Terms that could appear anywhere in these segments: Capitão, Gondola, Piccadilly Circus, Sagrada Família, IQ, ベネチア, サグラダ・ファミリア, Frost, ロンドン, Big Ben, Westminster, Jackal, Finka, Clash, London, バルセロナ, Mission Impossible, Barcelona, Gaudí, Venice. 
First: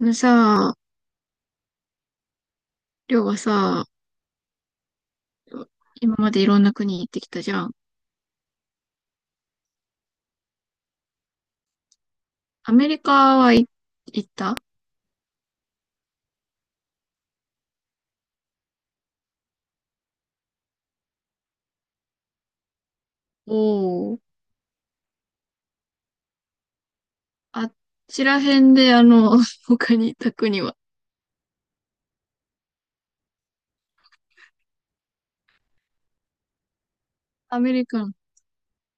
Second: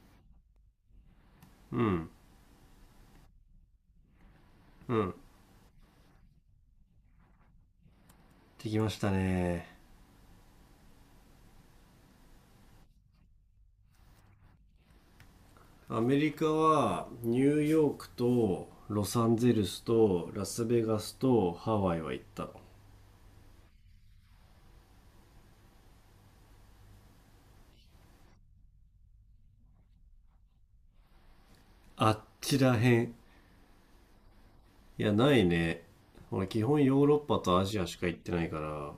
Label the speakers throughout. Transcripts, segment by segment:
Speaker 1: あのさ、
Speaker 2: うん
Speaker 1: りょうがさ、
Speaker 2: うん、
Speaker 1: 今までいろんな国行ってきたじゃん。
Speaker 2: できましたね。
Speaker 1: アメリカはい行った。
Speaker 2: アメリカはニューヨークとロサンゼルスとラスベガスとハワイは行ったの。
Speaker 1: おー。あっちら辺で、他に行った国は。
Speaker 2: あっちらへん、いやないね。俺基本ヨーロッパと
Speaker 1: ア
Speaker 2: ア
Speaker 1: メ
Speaker 2: ジア
Speaker 1: リ
Speaker 2: し
Speaker 1: カ
Speaker 2: か
Speaker 1: の。
Speaker 2: 行ってないから、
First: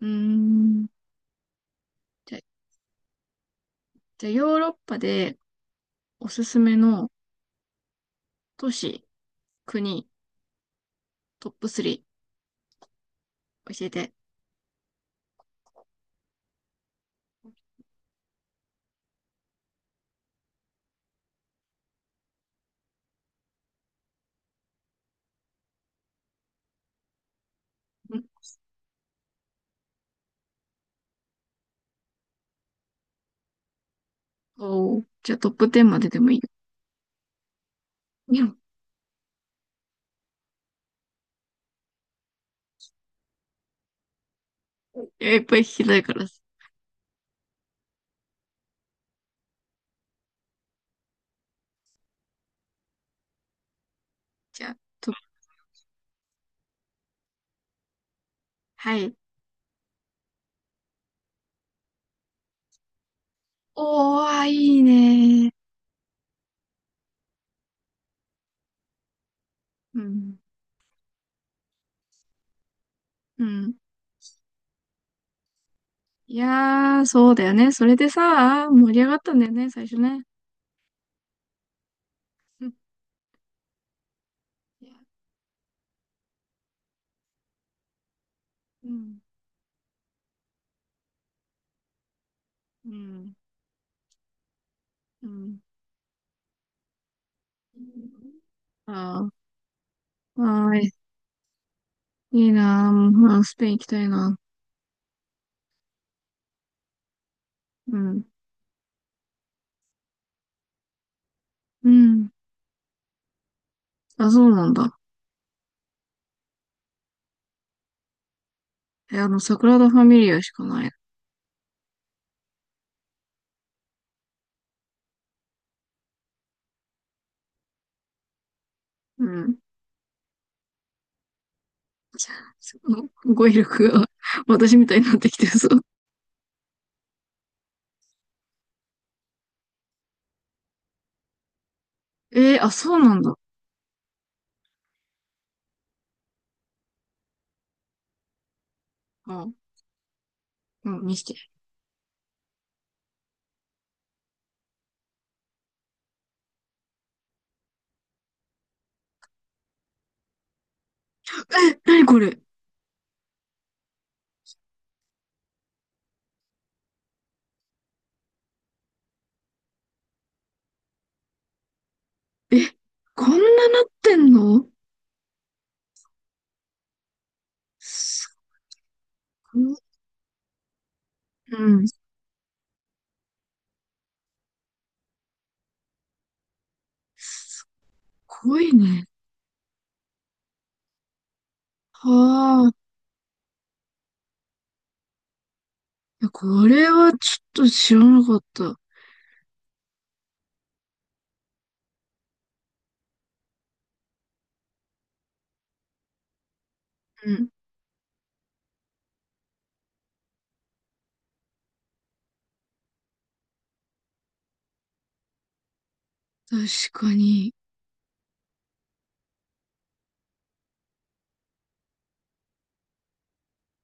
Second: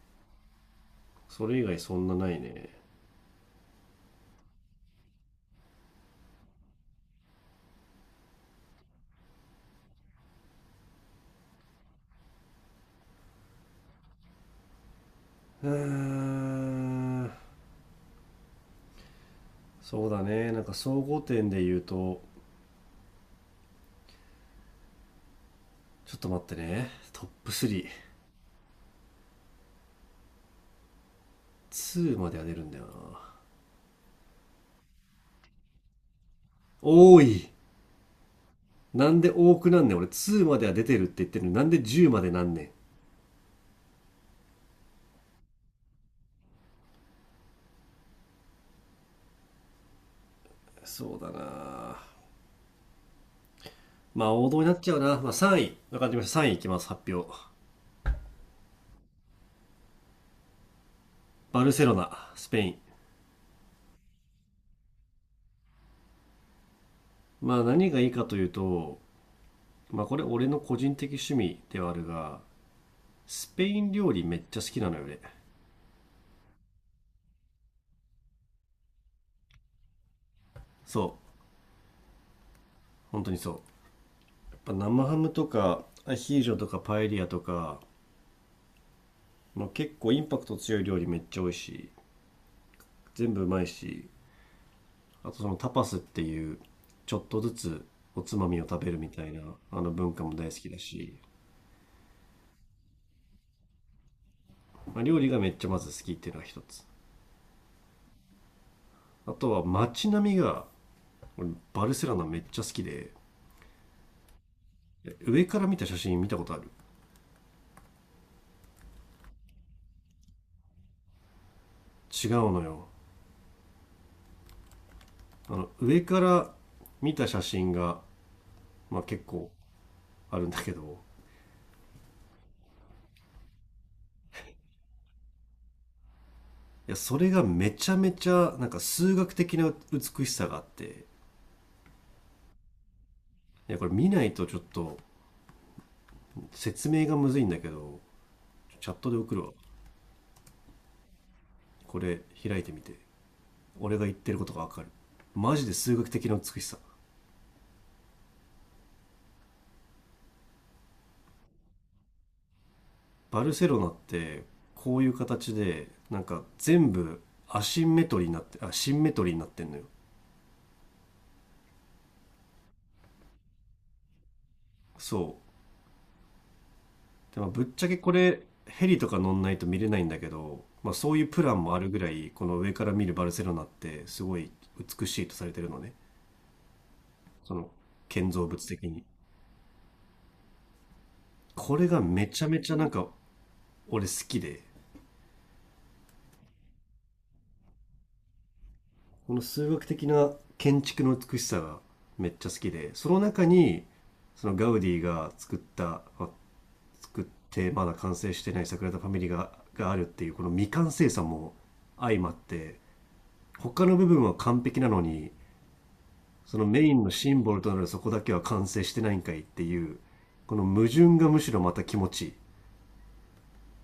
Speaker 1: うーん。
Speaker 2: それ以外そんなな
Speaker 1: じ
Speaker 2: い
Speaker 1: ゃ、
Speaker 2: ね。
Speaker 1: じゃあヨーロッパでおすすめの都市、国、トップ3教えて。
Speaker 2: うーんそうだね。なんか総合点で言うと、ちょっと待ってね。トップ
Speaker 1: ん。
Speaker 2: 32までは出るんだよな。
Speaker 1: おー。じゃあトップ10まででもいいよ。
Speaker 2: 多い。
Speaker 1: うん。
Speaker 2: なんで多くなんねん。俺2までは出てるって言ってるのになんで10までなんねん。
Speaker 1: いや、いっぱい聞きたいからさ。
Speaker 2: そうだな。まあ王道
Speaker 1: じ
Speaker 2: に
Speaker 1: ゃ
Speaker 2: な
Speaker 1: あ、
Speaker 2: っちゃう
Speaker 1: トッ
Speaker 2: な。
Speaker 1: プ、
Speaker 2: まあさんい、3位分かりました。3位いいきます。発表。
Speaker 1: はい。
Speaker 2: バルセロナ、スペイン。
Speaker 1: おー、あ、いいね。
Speaker 2: まあ何がいいかというと、
Speaker 1: う
Speaker 2: まあこれ
Speaker 1: ん。
Speaker 2: 俺の個人的趣味ではあるが、
Speaker 1: う
Speaker 2: スペ
Speaker 1: ん。
Speaker 2: イン料理めっちゃ好きなのよ俺。
Speaker 1: いやー、そうだよね。それでさ、盛り上がったんだよね、最初ね。
Speaker 2: そう、 本当にそう。やっぱ生ハムとかアヒージョとかパエリアとか、
Speaker 1: うん。いや、うん。
Speaker 2: まあ、結構インパクト強い料理めっちゃ美味しい。
Speaker 1: う
Speaker 2: 全
Speaker 1: ん。
Speaker 2: 部うまいし、
Speaker 1: う
Speaker 2: あとその
Speaker 1: ん。
Speaker 2: タパスっていうちょっとずつおつまみを食べるみた
Speaker 1: あ
Speaker 2: いなあの文化も
Speaker 1: あ、
Speaker 2: 大好き
Speaker 1: は
Speaker 2: だ
Speaker 1: ーい。
Speaker 2: し、
Speaker 1: いいなー、もう、スペイン行きたいな。
Speaker 2: まあ、料理がめっちゃまず好きっていうのが一つ。
Speaker 1: うん。
Speaker 2: あとは街並みが、俺バ
Speaker 1: う
Speaker 2: ルセロナ
Speaker 1: ん。
Speaker 2: めっちゃ好きで、
Speaker 1: あ、そうなんだ。
Speaker 2: 上から見た写真見たことある？
Speaker 1: え、サグラダ・ファミリアしかない。
Speaker 2: 違うのよ。あの上から見た写真が、まあ、結
Speaker 1: う
Speaker 2: 構
Speaker 1: ん。
Speaker 2: あるんだけど、
Speaker 1: すご語彙力が 私みたいになってきてるぞ。
Speaker 2: いやそれがめちゃめちゃなんか数学的な美しさがあって、
Speaker 1: えー、あ、そうなんだ。
Speaker 2: いやこれ見ないとちょっと説明がむずいんだけど、チャットで送る
Speaker 1: あ、
Speaker 2: わ。
Speaker 1: うん、見して。
Speaker 2: これ開いてみて。俺が言ってることがわかる。マジで数学的な美しさ。
Speaker 1: え、なにこれ。
Speaker 2: バルセロナってこういう形でなんか全部アシンメトリーになってあシンメトリーになってんのよ。
Speaker 1: え、こんななってんの。
Speaker 2: そう。でもぶっちゃけこ
Speaker 1: す
Speaker 2: れ、ヘリとか乗んない
Speaker 1: ご
Speaker 2: と
Speaker 1: い。
Speaker 2: 見れないんだけど、まあ、そういうプラン
Speaker 1: う
Speaker 2: もある
Speaker 1: ん。
Speaker 2: ぐらい、この上から見るバルセロナってすごい美しいとされてるのね、その建造
Speaker 1: 濃
Speaker 2: 物
Speaker 1: い
Speaker 2: 的に。
Speaker 1: ね。
Speaker 2: これがめちゃめ
Speaker 1: は
Speaker 2: ち
Speaker 1: あ。
Speaker 2: ゃなんか俺好きで、
Speaker 1: いや、これはちょっと知らなかった。
Speaker 2: この数学的な建築の美しさがめっちゃ好きで、その中にそのガウディが作った、まあ作っ
Speaker 1: うん。
Speaker 2: てまだ完成してないサグラダ・ファミリがあるっていうこの未完成さも相まって、他の部分は完璧なのに、そ
Speaker 1: 確
Speaker 2: のメインの
Speaker 1: か
Speaker 2: シンボ
Speaker 1: に。
Speaker 2: ルとなるそこだけは完成してないんかいっていう、この矛盾がむしろまた気持ちいい。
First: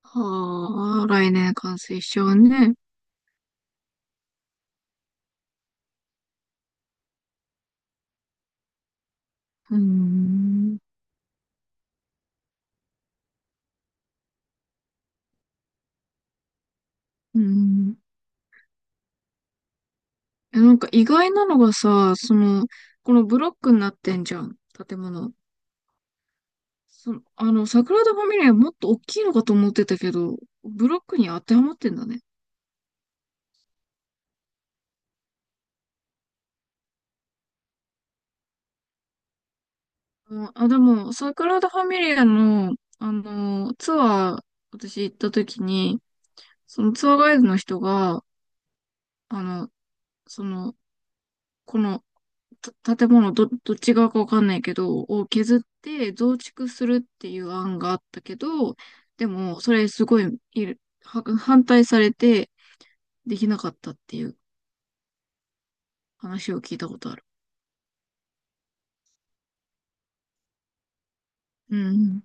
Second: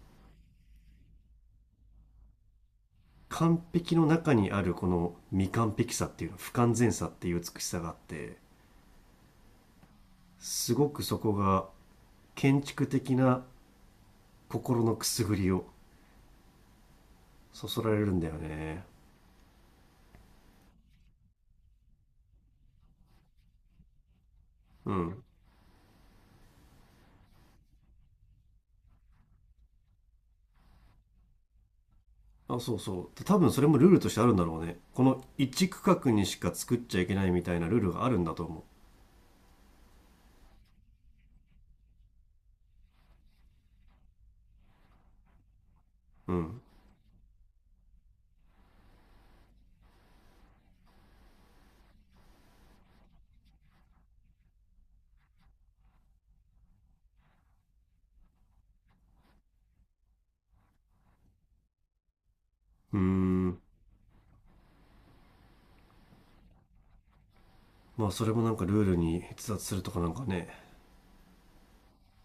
Speaker 1: はあ、来年完成しちゃうね。
Speaker 2: 完璧の中にあるこの未完璧さっていうの、不完全さっていう美しさがあって、
Speaker 1: うー
Speaker 2: す
Speaker 1: ん。
Speaker 2: ごくそこが建築的な心のくすぐりを
Speaker 1: うー
Speaker 2: そそら
Speaker 1: ん。
Speaker 2: れるんだよね。
Speaker 1: え、意外なのがさ、このブロックになってんじゃん。
Speaker 2: う
Speaker 1: 建
Speaker 2: ん。
Speaker 1: 物。桜田ファミリアもっと大きいのかと思ってたけど、ブロックに当てはまってんだね。
Speaker 2: あ、そうそう。で多分それもルールとしてあるんだろうね。この一区画にしか作っちゃいけないみたいなルールがあるんだと思
Speaker 1: うん、あ、でも、桜田ファミリアの、ツアー、私行った時に、
Speaker 2: う。うん。う
Speaker 1: そのツアーガイドの人が、あの、その、この、た建物ど、どっち側かわかんないけど、を削って増築するっていう案があったけど、でも、それすごい、いる、は反対されて
Speaker 2: ー
Speaker 1: できな
Speaker 2: ん。
Speaker 1: かったっていう話を聞いたことある。
Speaker 2: まあそれもなんかルールに逸脱するとかなんかね。
Speaker 1: うん、うん。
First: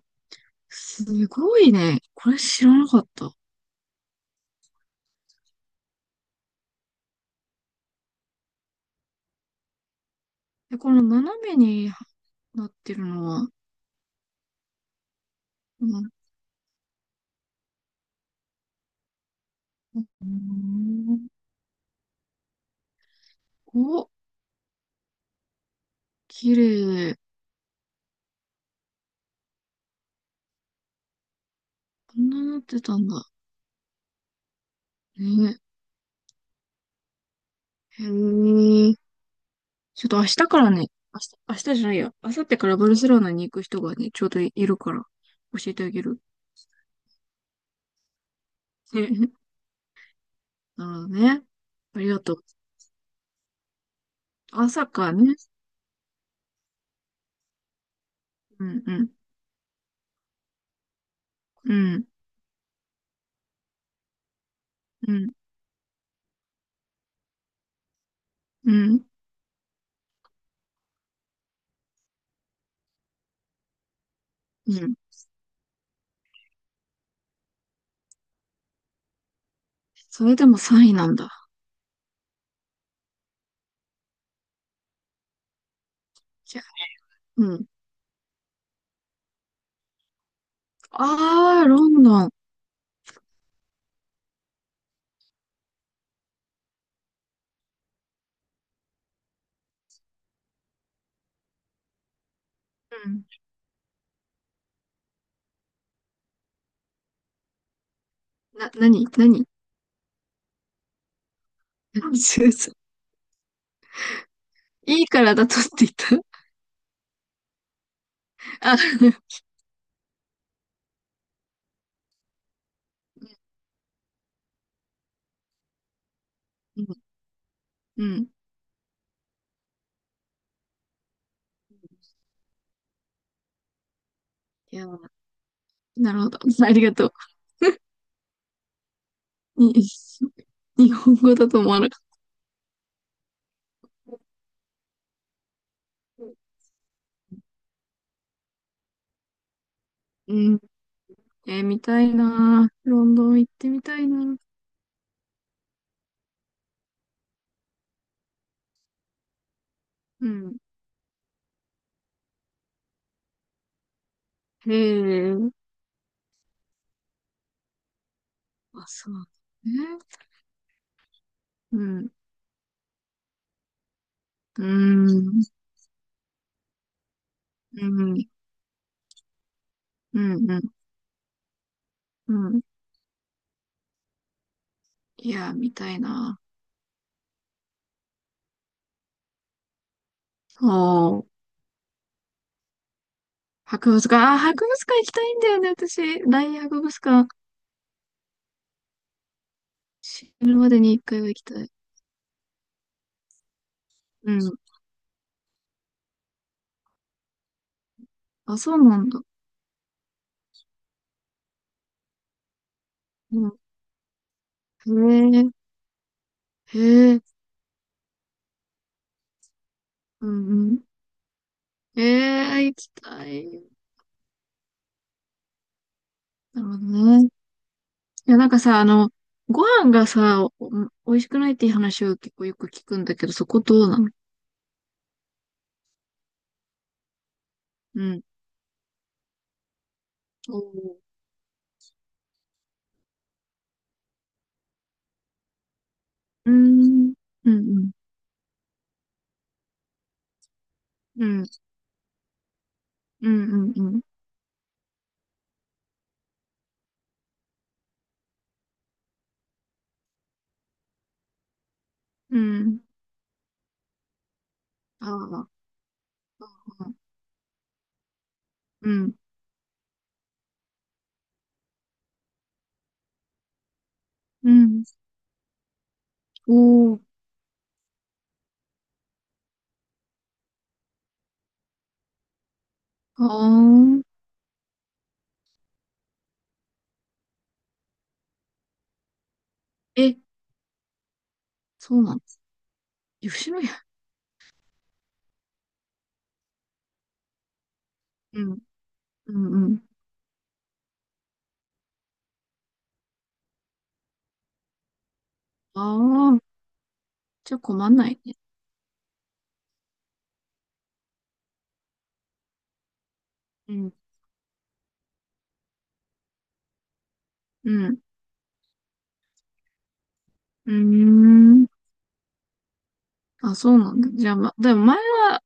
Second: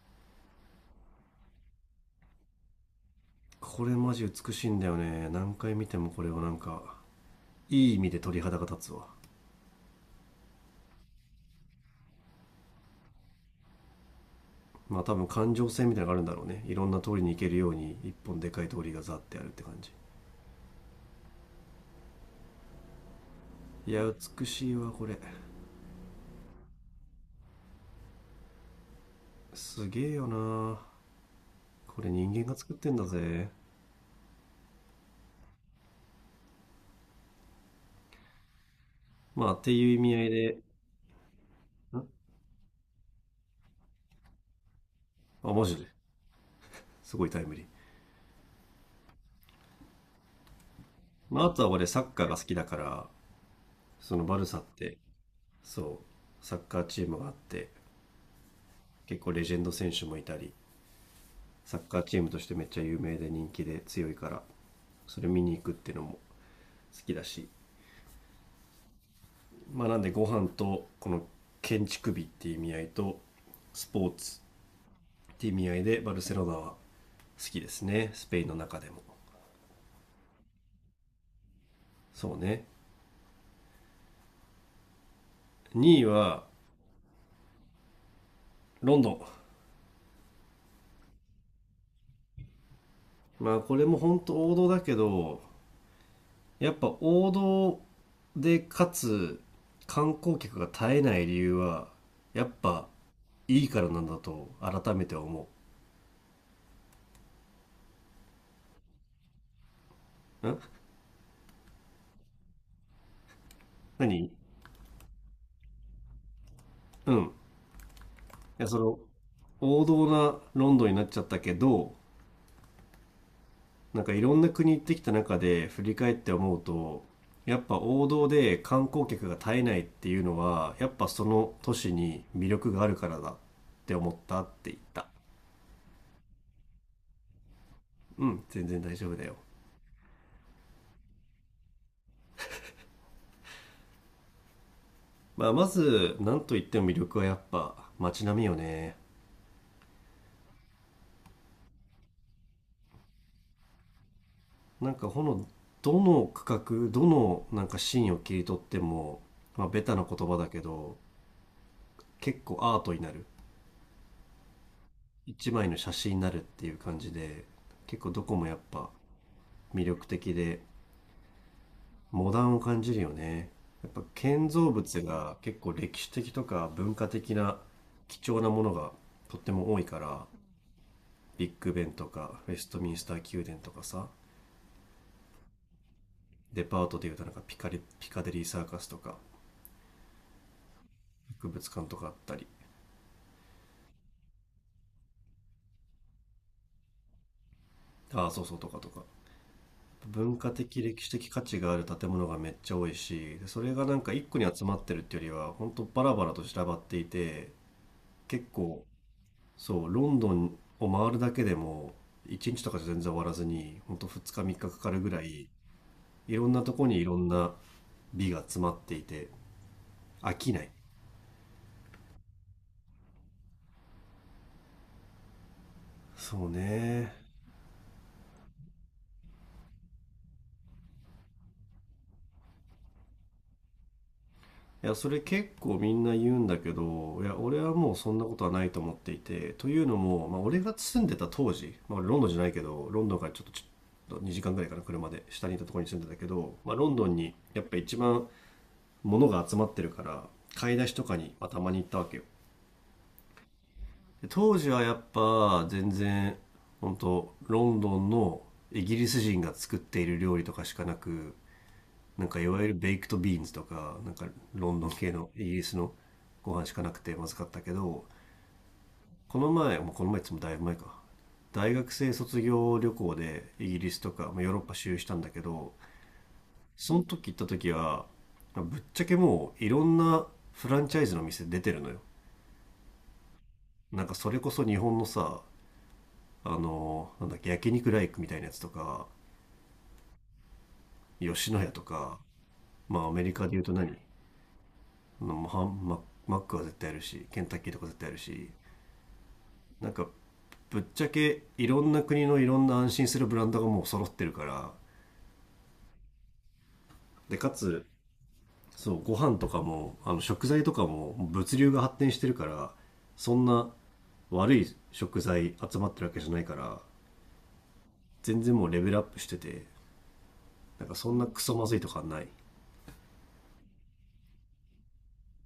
Speaker 1: すごいね。これ知らなかった。
Speaker 2: これマジ美しいんだよね。何回見てもこれをなんか、いい意味で鳥肌が立つわ。
Speaker 1: で、この斜めになってるのは、
Speaker 2: まあ多分感情
Speaker 1: う
Speaker 2: 線みたい
Speaker 1: ん。
Speaker 2: なのがあるんだろうね。いろんな通りに行けるように一本でかい通りがザってあるって感じ。
Speaker 1: うん。
Speaker 2: いや、
Speaker 1: お、
Speaker 2: 美しいわ、これ。
Speaker 1: 綺麗。
Speaker 2: すげえよな。これ
Speaker 1: こん
Speaker 2: 人
Speaker 1: な
Speaker 2: 間が
Speaker 1: なっ
Speaker 2: 作っ
Speaker 1: て
Speaker 2: てん
Speaker 1: た
Speaker 2: だ
Speaker 1: んだ。
Speaker 2: ぜ。
Speaker 1: ね。へえ。
Speaker 2: まあ、っていう意
Speaker 1: ちょっ
Speaker 2: 味
Speaker 1: と
Speaker 2: 合
Speaker 1: 明
Speaker 2: い
Speaker 1: 日か
Speaker 2: で。
Speaker 1: らね、明日、明日じゃないや、
Speaker 2: ん、
Speaker 1: 明後日からバルセロナに行く人がね、ちょうどいるから、
Speaker 2: あ、マ
Speaker 1: 教え
Speaker 2: ジ
Speaker 1: て
Speaker 2: で
Speaker 1: あげる。
Speaker 2: すごいタイムリー。
Speaker 1: え、なるほど
Speaker 2: ま
Speaker 1: ね。
Speaker 2: あ、あとは俺
Speaker 1: あ
Speaker 2: サ
Speaker 1: り
Speaker 2: ッ
Speaker 1: が
Speaker 2: カー
Speaker 1: と
Speaker 2: が好
Speaker 1: う。
Speaker 2: きだから、そのバルサっ
Speaker 1: 朝
Speaker 2: て、
Speaker 1: かね。
Speaker 2: そう、サッカーチームがあって、
Speaker 1: うん、うん、
Speaker 2: 結構レジェンド選手もいたり、
Speaker 1: う
Speaker 2: サッカー
Speaker 1: ん、
Speaker 2: チームとしてめっちゃ有名で人気で強いから、
Speaker 1: う
Speaker 2: それ
Speaker 1: ん、
Speaker 2: 見に行くっていうのも好きだし、
Speaker 1: うん、
Speaker 2: まあ、なんでご飯とこの建築美っていう意味合いと、スポーツ
Speaker 1: うん。
Speaker 2: っていう意味合いでバルセロナは好きですね。スペインの中でも。
Speaker 1: それでも3位なんだ。
Speaker 2: そうね。2位は、
Speaker 1: じゃあ、うん。
Speaker 2: ロンドン。
Speaker 1: あー、ロンドン。
Speaker 2: まあこれも本当王道だけど、やっぱ王道でかつ観光客が絶えない理由はやっぱ
Speaker 1: うん。
Speaker 2: いいからなんだと改めて思
Speaker 1: なに。
Speaker 2: う。ん？
Speaker 1: そうそう。
Speaker 2: 何？
Speaker 1: いいからだとって言った。
Speaker 2: うん。いや
Speaker 1: あ、
Speaker 2: その、王道なロンドンになっちゃったけど、なんかいろんな国行ってきた中で振り返って思う
Speaker 1: うん、
Speaker 2: と、やっぱ
Speaker 1: う
Speaker 2: 王道
Speaker 1: ん。
Speaker 2: で観光客が絶えないっていうのはやっぱその都市に魅力があるからだって思ったって言っ
Speaker 1: いや、
Speaker 2: た。
Speaker 1: なるほど。ありがとう。
Speaker 2: うん、全然大丈夫だよ。
Speaker 1: に、日本語だと思わなかっ
Speaker 2: まあ、まず
Speaker 1: た。
Speaker 2: 何といっても魅力はやっぱ街並みよね。
Speaker 1: うん。えー、見たいなー。ロンドン行ってみたいなー。
Speaker 2: なんかどの区画どのなんかシーンを切り取っても、まあ、ベタな言
Speaker 1: う
Speaker 2: 葉だ
Speaker 1: ん。
Speaker 2: けど結構アートになる、
Speaker 1: へ
Speaker 2: 一枚
Speaker 1: え。
Speaker 2: の写真になるっていう感じで、結構どこもやっ
Speaker 1: あ、
Speaker 2: ぱ
Speaker 1: そう
Speaker 2: 魅
Speaker 1: ね。
Speaker 2: 力的で
Speaker 1: うん。
Speaker 2: モダンを感じるよね。やっぱ建
Speaker 1: う
Speaker 2: 造物が
Speaker 1: ん。
Speaker 2: 結構歴史的とか文化的な
Speaker 1: う
Speaker 2: 貴
Speaker 1: ん。
Speaker 2: 重なものがとっても多いか
Speaker 1: う
Speaker 2: ら、
Speaker 1: ん。うん。
Speaker 2: ビッグベンと
Speaker 1: う
Speaker 2: かウェ
Speaker 1: ん。
Speaker 2: ストミンスター宮殿とかさ、
Speaker 1: いやー、見たいな
Speaker 2: デパートでいうとなんかピカデリーサーカスとか
Speaker 1: ー。そう。
Speaker 2: 博物館とかあったり、
Speaker 1: 博物館。あー、博物館行きたいんだよね、私。大博物館。
Speaker 2: ああ、そうそう、とかとか文
Speaker 1: い
Speaker 2: 化
Speaker 1: る
Speaker 2: 的
Speaker 1: までに
Speaker 2: 歴
Speaker 1: 一
Speaker 2: 史
Speaker 1: 回は
Speaker 2: 的
Speaker 1: 行
Speaker 2: 価
Speaker 1: き
Speaker 2: 値
Speaker 1: たい。
Speaker 2: がある建物がめっちゃ多いし、でそれがなんか一
Speaker 1: う
Speaker 2: 個に
Speaker 1: ん。
Speaker 2: 集まってるっていうよりは本当バラバラと散らばっていて、結
Speaker 1: あ、そう
Speaker 2: 構、
Speaker 1: なんだ。
Speaker 2: そうロンドンを回るだけでも1日とかじゃ全然終わら
Speaker 1: う
Speaker 2: ず
Speaker 1: ん。
Speaker 2: に本当2日3日かかか
Speaker 1: へ
Speaker 2: るぐらい、
Speaker 1: え。
Speaker 2: いろんなと
Speaker 1: へ
Speaker 2: こにいろ
Speaker 1: え。
Speaker 2: んな美が詰まっていて
Speaker 1: う
Speaker 2: 飽
Speaker 1: ん。
Speaker 2: きない。
Speaker 1: うん。へえ、行きたい。
Speaker 2: そう
Speaker 1: なるほど
Speaker 2: ね。
Speaker 1: ね。いや、さ、ご飯がさ、美味しくないっていう話を結構よく聞くんだけど、そこどうなの。
Speaker 2: いや、それ結構みんな言うんだけど、いや、俺はもう
Speaker 1: う
Speaker 2: そん
Speaker 1: ん。
Speaker 2: なことはないと思っていて、というのも、まあ、
Speaker 1: お
Speaker 2: 俺が
Speaker 1: ー。
Speaker 2: 住んでた当時、まあ、俺ロンドンじゃないけど、ロンドンからちょっと2時間ぐらいかな、車で下にいたところに住んでたけ
Speaker 1: うー
Speaker 2: ど、まあ、ロンド
Speaker 1: ん。
Speaker 2: ンに
Speaker 1: うん、
Speaker 2: やっぱ
Speaker 1: うん、
Speaker 2: 一番物が集まってるから、買い出しとか
Speaker 1: う
Speaker 2: に、
Speaker 1: ん、う
Speaker 2: ま
Speaker 1: ん、
Speaker 2: あ、たまに行ったわけよ。
Speaker 1: うん、うん。
Speaker 2: で当時はやっぱ全然、本当ロンドンのイギリス人が作っている料理とかしかなく、なん
Speaker 1: う
Speaker 2: かいわゆる
Speaker 1: ん。
Speaker 2: ベイクトビーンズとか、なんかロンドン
Speaker 1: あ
Speaker 2: 系のイ
Speaker 1: あ、
Speaker 2: ギリスのご飯しかなくてまずかったけど、
Speaker 1: うん、
Speaker 2: この前、もうこの前っつってもだいぶ前か。大学生卒業旅行でイギリスとか、まあ、ヨ
Speaker 1: う
Speaker 2: ーロッパ
Speaker 1: ん。
Speaker 2: 周遊したんだけど、そ
Speaker 1: おー、
Speaker 2: の時行った時は、まあぶっちゃけもういろんなフランチャイズの店出てるのよ。
Speaker 1: あ
Speaker 2: なんか
Speaker 1: あ。
Speaker 2: それこそ日本のさ、あの、なんだっけ、焼肉ライクみたいなやつとか、
Speaker 1: え、
Speaker 2: 吉野家と
Speaker 1: そうな
Speaker 2: か、
Speaker 1: の。
Speaker 2: まあアメリカで
Speaker 1: 吉
Speaker 2: 言
Speaker 1: 野
Speaker 2: うと
Speaker 1: 家。
Speaker 2: 何、あのハンママックは絶対あるし、ケンタッキーとか絶対ある
Speaker 1: う
Speaker 2: し、
Speaker 1: ん、うん、うん。
Speaker 2: なんかぶっちゃけいろんな国のいろんな安心するブランドがもう揃ってるから、
Speaker 1: ああ、
Speaker 2: でか
Speaker 1: じゃあ
Speaker 2: つ、
Speaker 1: 困んないね。
Speaker 2: そうご飯とかもあの食材とかも物流が発展してるから、そんな
Speaker 1: うん、
Speaker 2: 悪い食材集まってるわけじゃないから、
Speaker 1: うん、
Speaker 2: 全然もうレベルアップしてて、
Speaker 1: うー
Speaker 2: なんかそんなクソま
Speaker 1: ん。
Speaker 2: ずいとかはない。
Speaker 1: あ、そうなんだ。じゃあ、ま、でも前は、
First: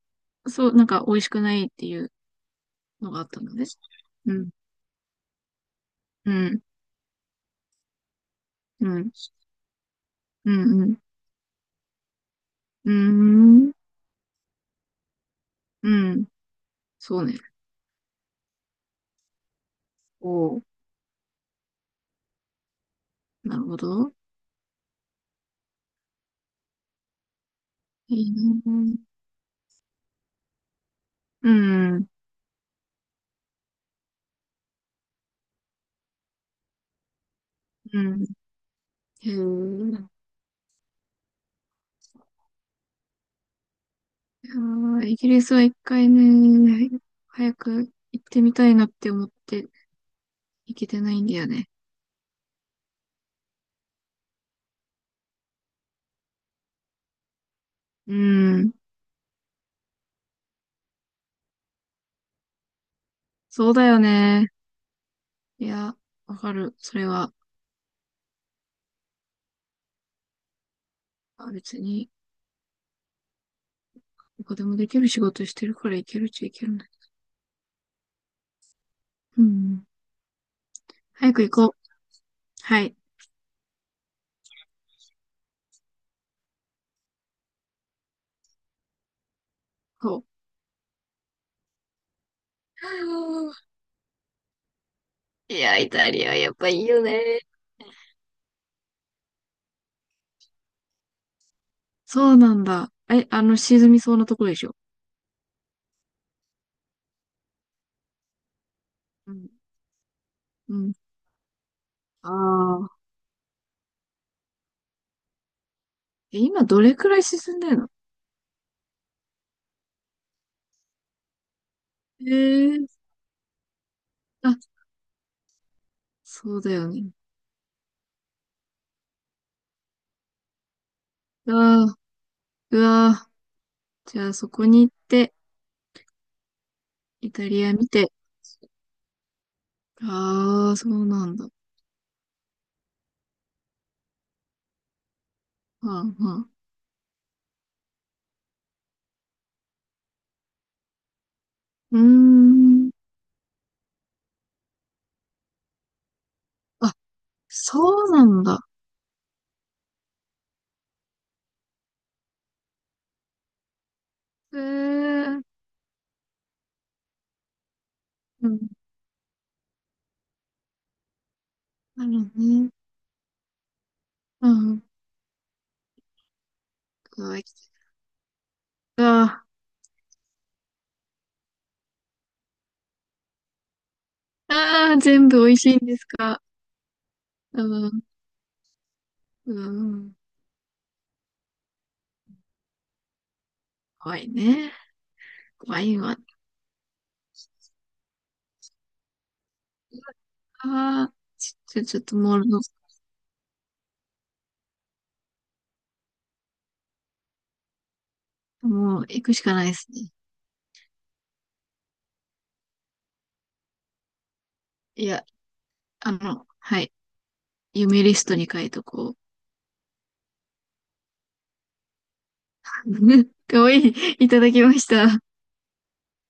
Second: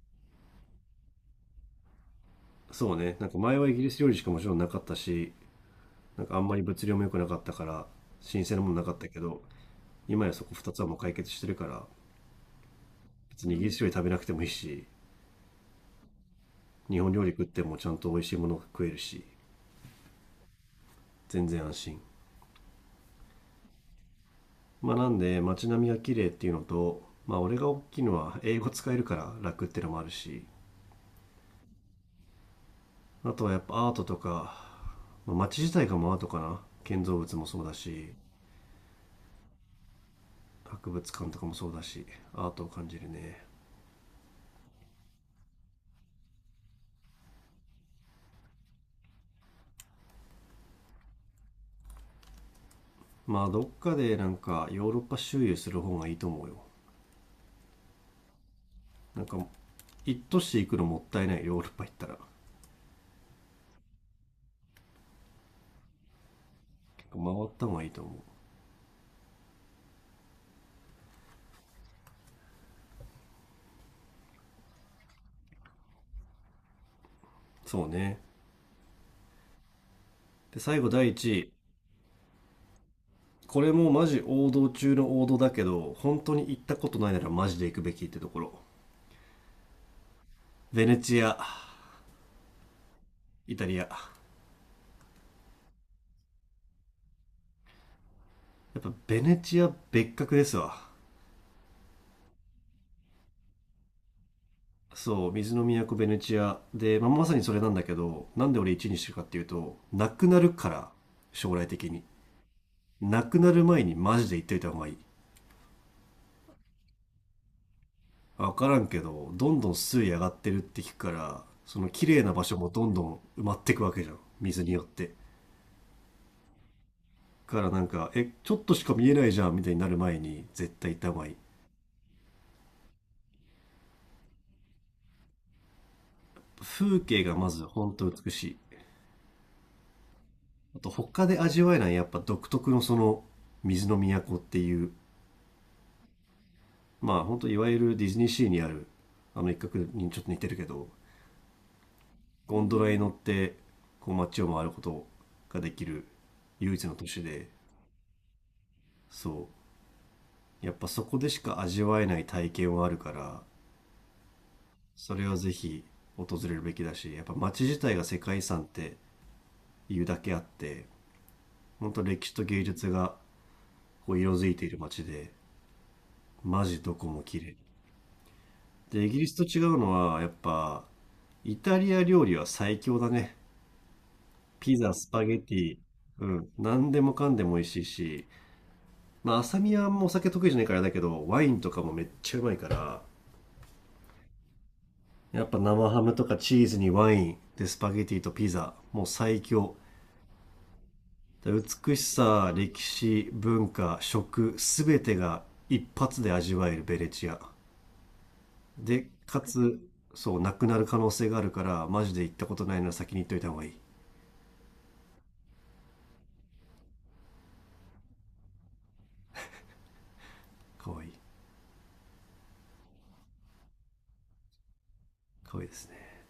Speaker 1: そう、なんか美味しくないっていう
Speaker 2: そう
Speaker 1: の
Speaker 2: ね。
Speaker 1: があ
Speaker 2: な
Speaker 1: っ
Speaker 2: んか
Speaker 1: たの
Speaker 2: 前
Speaker 1: ね。
Speaker 2: はイギリス料理しか
Speaker 1: う
Speaker 2: もち
Speaker 1: ん。
Speaker 2: ろんなかったし、なん
Speaker 1: う
Speaker 2: かあんまり
Speaker 1: ん。
Speaker 2: 物量も良くなかったから新鮮なものな
Speaker 1: う
Speaker 2: かった
Speaker 1: ん。
Speaker 2: けど、今やそ
Speaker 1: う
Speaker 2: こ2つはもう
Speaker 1: ん、
Speaker 2: 解決してるから、
Speaker 1: うん。
Speaker 2: 別にイギ
Speaker 1: う
Speaker 2: リ
Speaker 1: ーん。
Speaker 2: ス料理食べなくてもいいし、
Speaker 1: うん。
Speaker 2: 日本
Speaker 1: そ
Speaker 2: 料
Speaker 1: う
Speaker 2: 理
Speaker 1: ね。
Speaker 2: 食ってもちゃんと美味しいものが食えるし、
Speaker 1: おー。
Speaker 2: 全然安心。
Speaker 1: なるほど。
Speaker 2: まあなんで街並みが綺麗っていうのと、まあ俺が大きいの
Speaker 1: い
Speaker 2: は英
Speaker 1: い
Speaker 2: 語使え
Speaker 1: な。
Speaker 2: るから楽っていうのもあるし、
Speaker 1: うん。
Speaker 2: あとはやっぱアートとか、まあ、街自体がもアートかな、建造物もそうだ
Speaker 1: う
Speaker 2: し
Speaker 1: ん。へえ。
Speaker 2: 博物館とかもそうだし、アートを感じるね。
Speaker 1: いやーイギリスは一回ね、早く行ってみたいなって思って行けてないんだよね。
Speaker 2: まあどっかでなんかヨーロッパ周遊する方がいいと思うよ。
Speaker 1: うん。
Speaker 2: なんか一都市行くのもったいない、ヨーロッパ行ったら
Speaker 1: そうだよね。いや、わかる。それ
Speaker 2: 結
Speaker 1: は、
Speaker 2: 構回った方がいいと思う。
Speaker 1: あ、別に、どこでもできる仕事してるから行けるっちゃ行けるね。
Speaker 2: そうね。
Speaker 1: うん。
Speaker 2: で最後、第
Speaker 1: 早
Speaker 2: 1
Speaker 1: く行
Speaker 2: 位
Speaker 1: こう。はい。
Speaker 2: これもマジ王道中の王道だけど、本当に行ったことないならマジで行くべきってところ、
Speaker 1: こう。
Speaker 2: ベネチア、
Speaker 1: は
Speaker 2: イ
Speaker 1: あ。
Speaker 2: タリア。や
Speaker 1: いや、イタリアやっぱいいよね。
Speaker 2: っぱベネチア別格ですわ。
Speaker 1: そうなんだ。え、沈みそうなところでしょ。
Speaker 2: そう、水の都ベネチアで、まあ、まさにそれなんだけど、なんで俺1位にしてるかっ
Speaker 1: う
Speaker 2: ていう
Speaker 1: ん。
Speaker 2: となくなるか
Speaker 1: う
Speaker 2: ら。
Speaker 1: ん。
Speaker 2: 将来的に
Speaker 1: ああ。
Speaker 2: なくなる前にマジで行っといた方がいい。
Speaker 1: え、今どれくらい沈んでるの。
Speaker 2: 分からんけど、どんどん水位上がってるって聞くから、その綺麗
Speaker 1: え
Speaker 2: な場所も
Speaker 1: え
Speaker 2: どんど
Speaker 1: ー。
Speaker 2: ん埋まってくわけじゃん、
Speaker 1: あ、
Speaker 2: 水によって。
Speaker 1: そうだよね。
Speaker 2: からなんか、え、ちょっとしか見えないじゃんみたいになる前に絶対行った方がいい。
Speaker 1: ああ、うわー。じゃあそこに行って、
Speaker 2: 風景
Speaker 1: イ
Speaker 2: が
Speaker 1: タ
Speaker 2: まず
Speaker 1: リア見
Speaker 2: 本当
Speaker 1: て。
Speaker 2: 美しい。
Speaker 1: ああ、
Speaker 2: あと
Speaker 1: そう
Speaker 2: 他
Speaker 1: なん
Speaker 2: で
Speaker 1: だ。
Speaker 2: 味わえないやっぱ独特のその水の都っていう、
Speaker 1: はんはん。
Speaker 2: まあ本当いわゆるディズニーシーにあるあの一角にちょっと似てるけど、
Speaker 1: うー
Speaker 2: ゴンドラ
Speaker 1: ん。
Speaker 2: に乗ってこう街を回ることができる唯一
Speaker 1: あ、
Speaker 2: の都市で、
Speaker 1: そうなんだ。
Speaker 2: そう。やっぱそこでしか味わえない体験はあるから、
Speaker 1: ええ
Speaker 2: それは
Speaker 1: ー。
Speaker 2: ぜひ訪れるべきだし、やっぱ街自体が世界遺
Speaker 1: うん。
Speaker 2: 産っていうだけあって、本当
Speaker 1: なるほ
Speaker 2: 歴史
Speaker 1: ど
Speaker 2: と芸
Speaker 1: ね。
Speaker 2: 術がこう色づ
Speaker 1: う
Speaker 2: いている
Speaker 1: ん。
Speaker 2: 街で、マジどこ
Speaker 1: う
Speaker 2: も
Speaker 1: わ、
Speaker 2: 綺
Speaker 1: 行き
Speaker 2: 麗。
Speaker 1: た
Speaker 2: で、
Speaker 1: い。
Speaker 2: イギリスと
Speaker 1: あ
Speaker 2: 違うのは、やっぱ、イタリア料理は最強だね。ピザ、
Speaker 1: あー、
Speaker 2: スパ
Speaker 1: 全
Speaker 2: ゲ
Speaker 1: 部美
Speaker 2: テ
Speaker 1: 味し
Speaker 2: ィ、
Speaker 1: いんです
Speaker 2: う
Speaker 1: か。
Speaker 2: ん、何でもかんでも美
Speaker 1: う
Speaker 2: 味しい
Speaker 1: ん。
Speaker 2: し、まあ、
Speaker 1: う
Speaker 2: 浅見はもうお
Speaker 1: ん。
Speaker 2: 酒得意じゃないからあれだけど、ワインとかもめっちゃうまいから、
Speaker 1: 怖いね。
Speaker 2: やっぱ
Speaker 1: 怖
Speaker 2: 生
Speaker 1: い
Speaker 2: ハム
Speaker 1: わ。
Speaker 2: とかチーズにワイン、で、スパゲティとピザ、もう最強。
Speaker 1: ああ、
Speaker 2: で
Speaker 1: ちょ、
Speaker 2: 美
Speaker 1: ちょっ
Speaker 2: し
Speaker 1: ともう、
Speaker 2: さ、
Speaker 1: の
Speaker 2: 歴史、文化、食、すべてが一発で味わえるベネチア。
Speaker 1: もう
Speaker 2: で、
Speaker 1: 行く
Speaker 2: か
Speaker 1: しかないで
Speaker 2: つ、
Speaker 1: すね。
Speaker 2: そう、なくなる可能性があるから、マジで行ったことないなら先に行っといた方がいい。
Speaker 1: いや、あの、はい。夢リストに書いとこう。
Speaker 2: かわいい。
Speaker 1: かわいい。いただきました。
Speaker 2: かわいいですね。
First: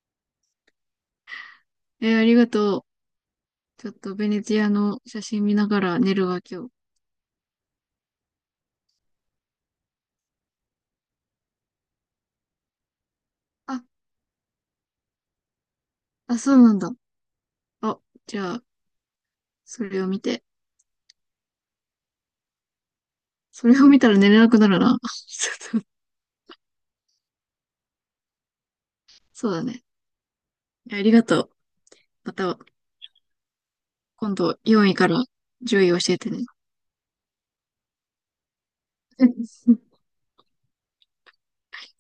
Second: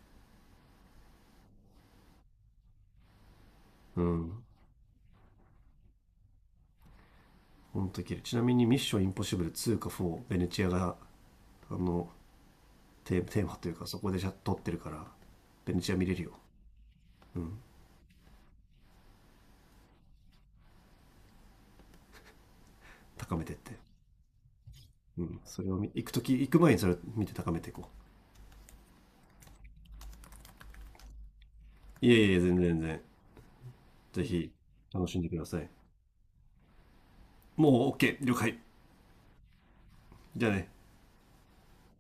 Speaker 1: えー、ありがとう。ちょっ
Speaker 2: う
Speaker 1: とベネ
Speaker 2: ん。
Speaker 1: チアの写真見ながら寝るわ、今日。
Speaker 2: ほんと綺麗。ちなみにミッションインポッシブル2か4、ベネチアが、あの、テーマという
Speaker 1: あ、
Speaker 2: かそこでじゃ撮ってるから、ベネチア見れるよ。
Speaker 1: あ、そうなんだ。
Speaker 2: うん。
Speaker 1: あ、じゃあ、それを見て。
Speaker 2: 高めてっ
Speaker 1: そ
Speaker 2: て。
Speaker 1: れを見たら寝れなくなるな。
Speaker 2: う ん。
Speaker 1: ち
Speaker 2: それを
Speaker 1: ょっと、
Speaker 2: 見行くとき、行く前にそれを見て高めていこ
Speaker 1: そうだね。いや、ありがとう。
Speaker 2: う。いえい
Speaker 1: ま
Speaker 2: え、全
Speaker 1: た、
Speaker 2: 然全然。ぜ
Speaker 1: 今
Speaker 2: ひ、
Speaker 1: 度4位
Speaker 2: 楽
Speaker 1: か
Speaker 2: しん
Speaker 1: ら
Speaker 2: でください。
Speaker 1: 10位教えてね。
Speaker 2: もう OK、了解。じゃあね。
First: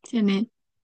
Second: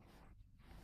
Speaker 1: じゃあね。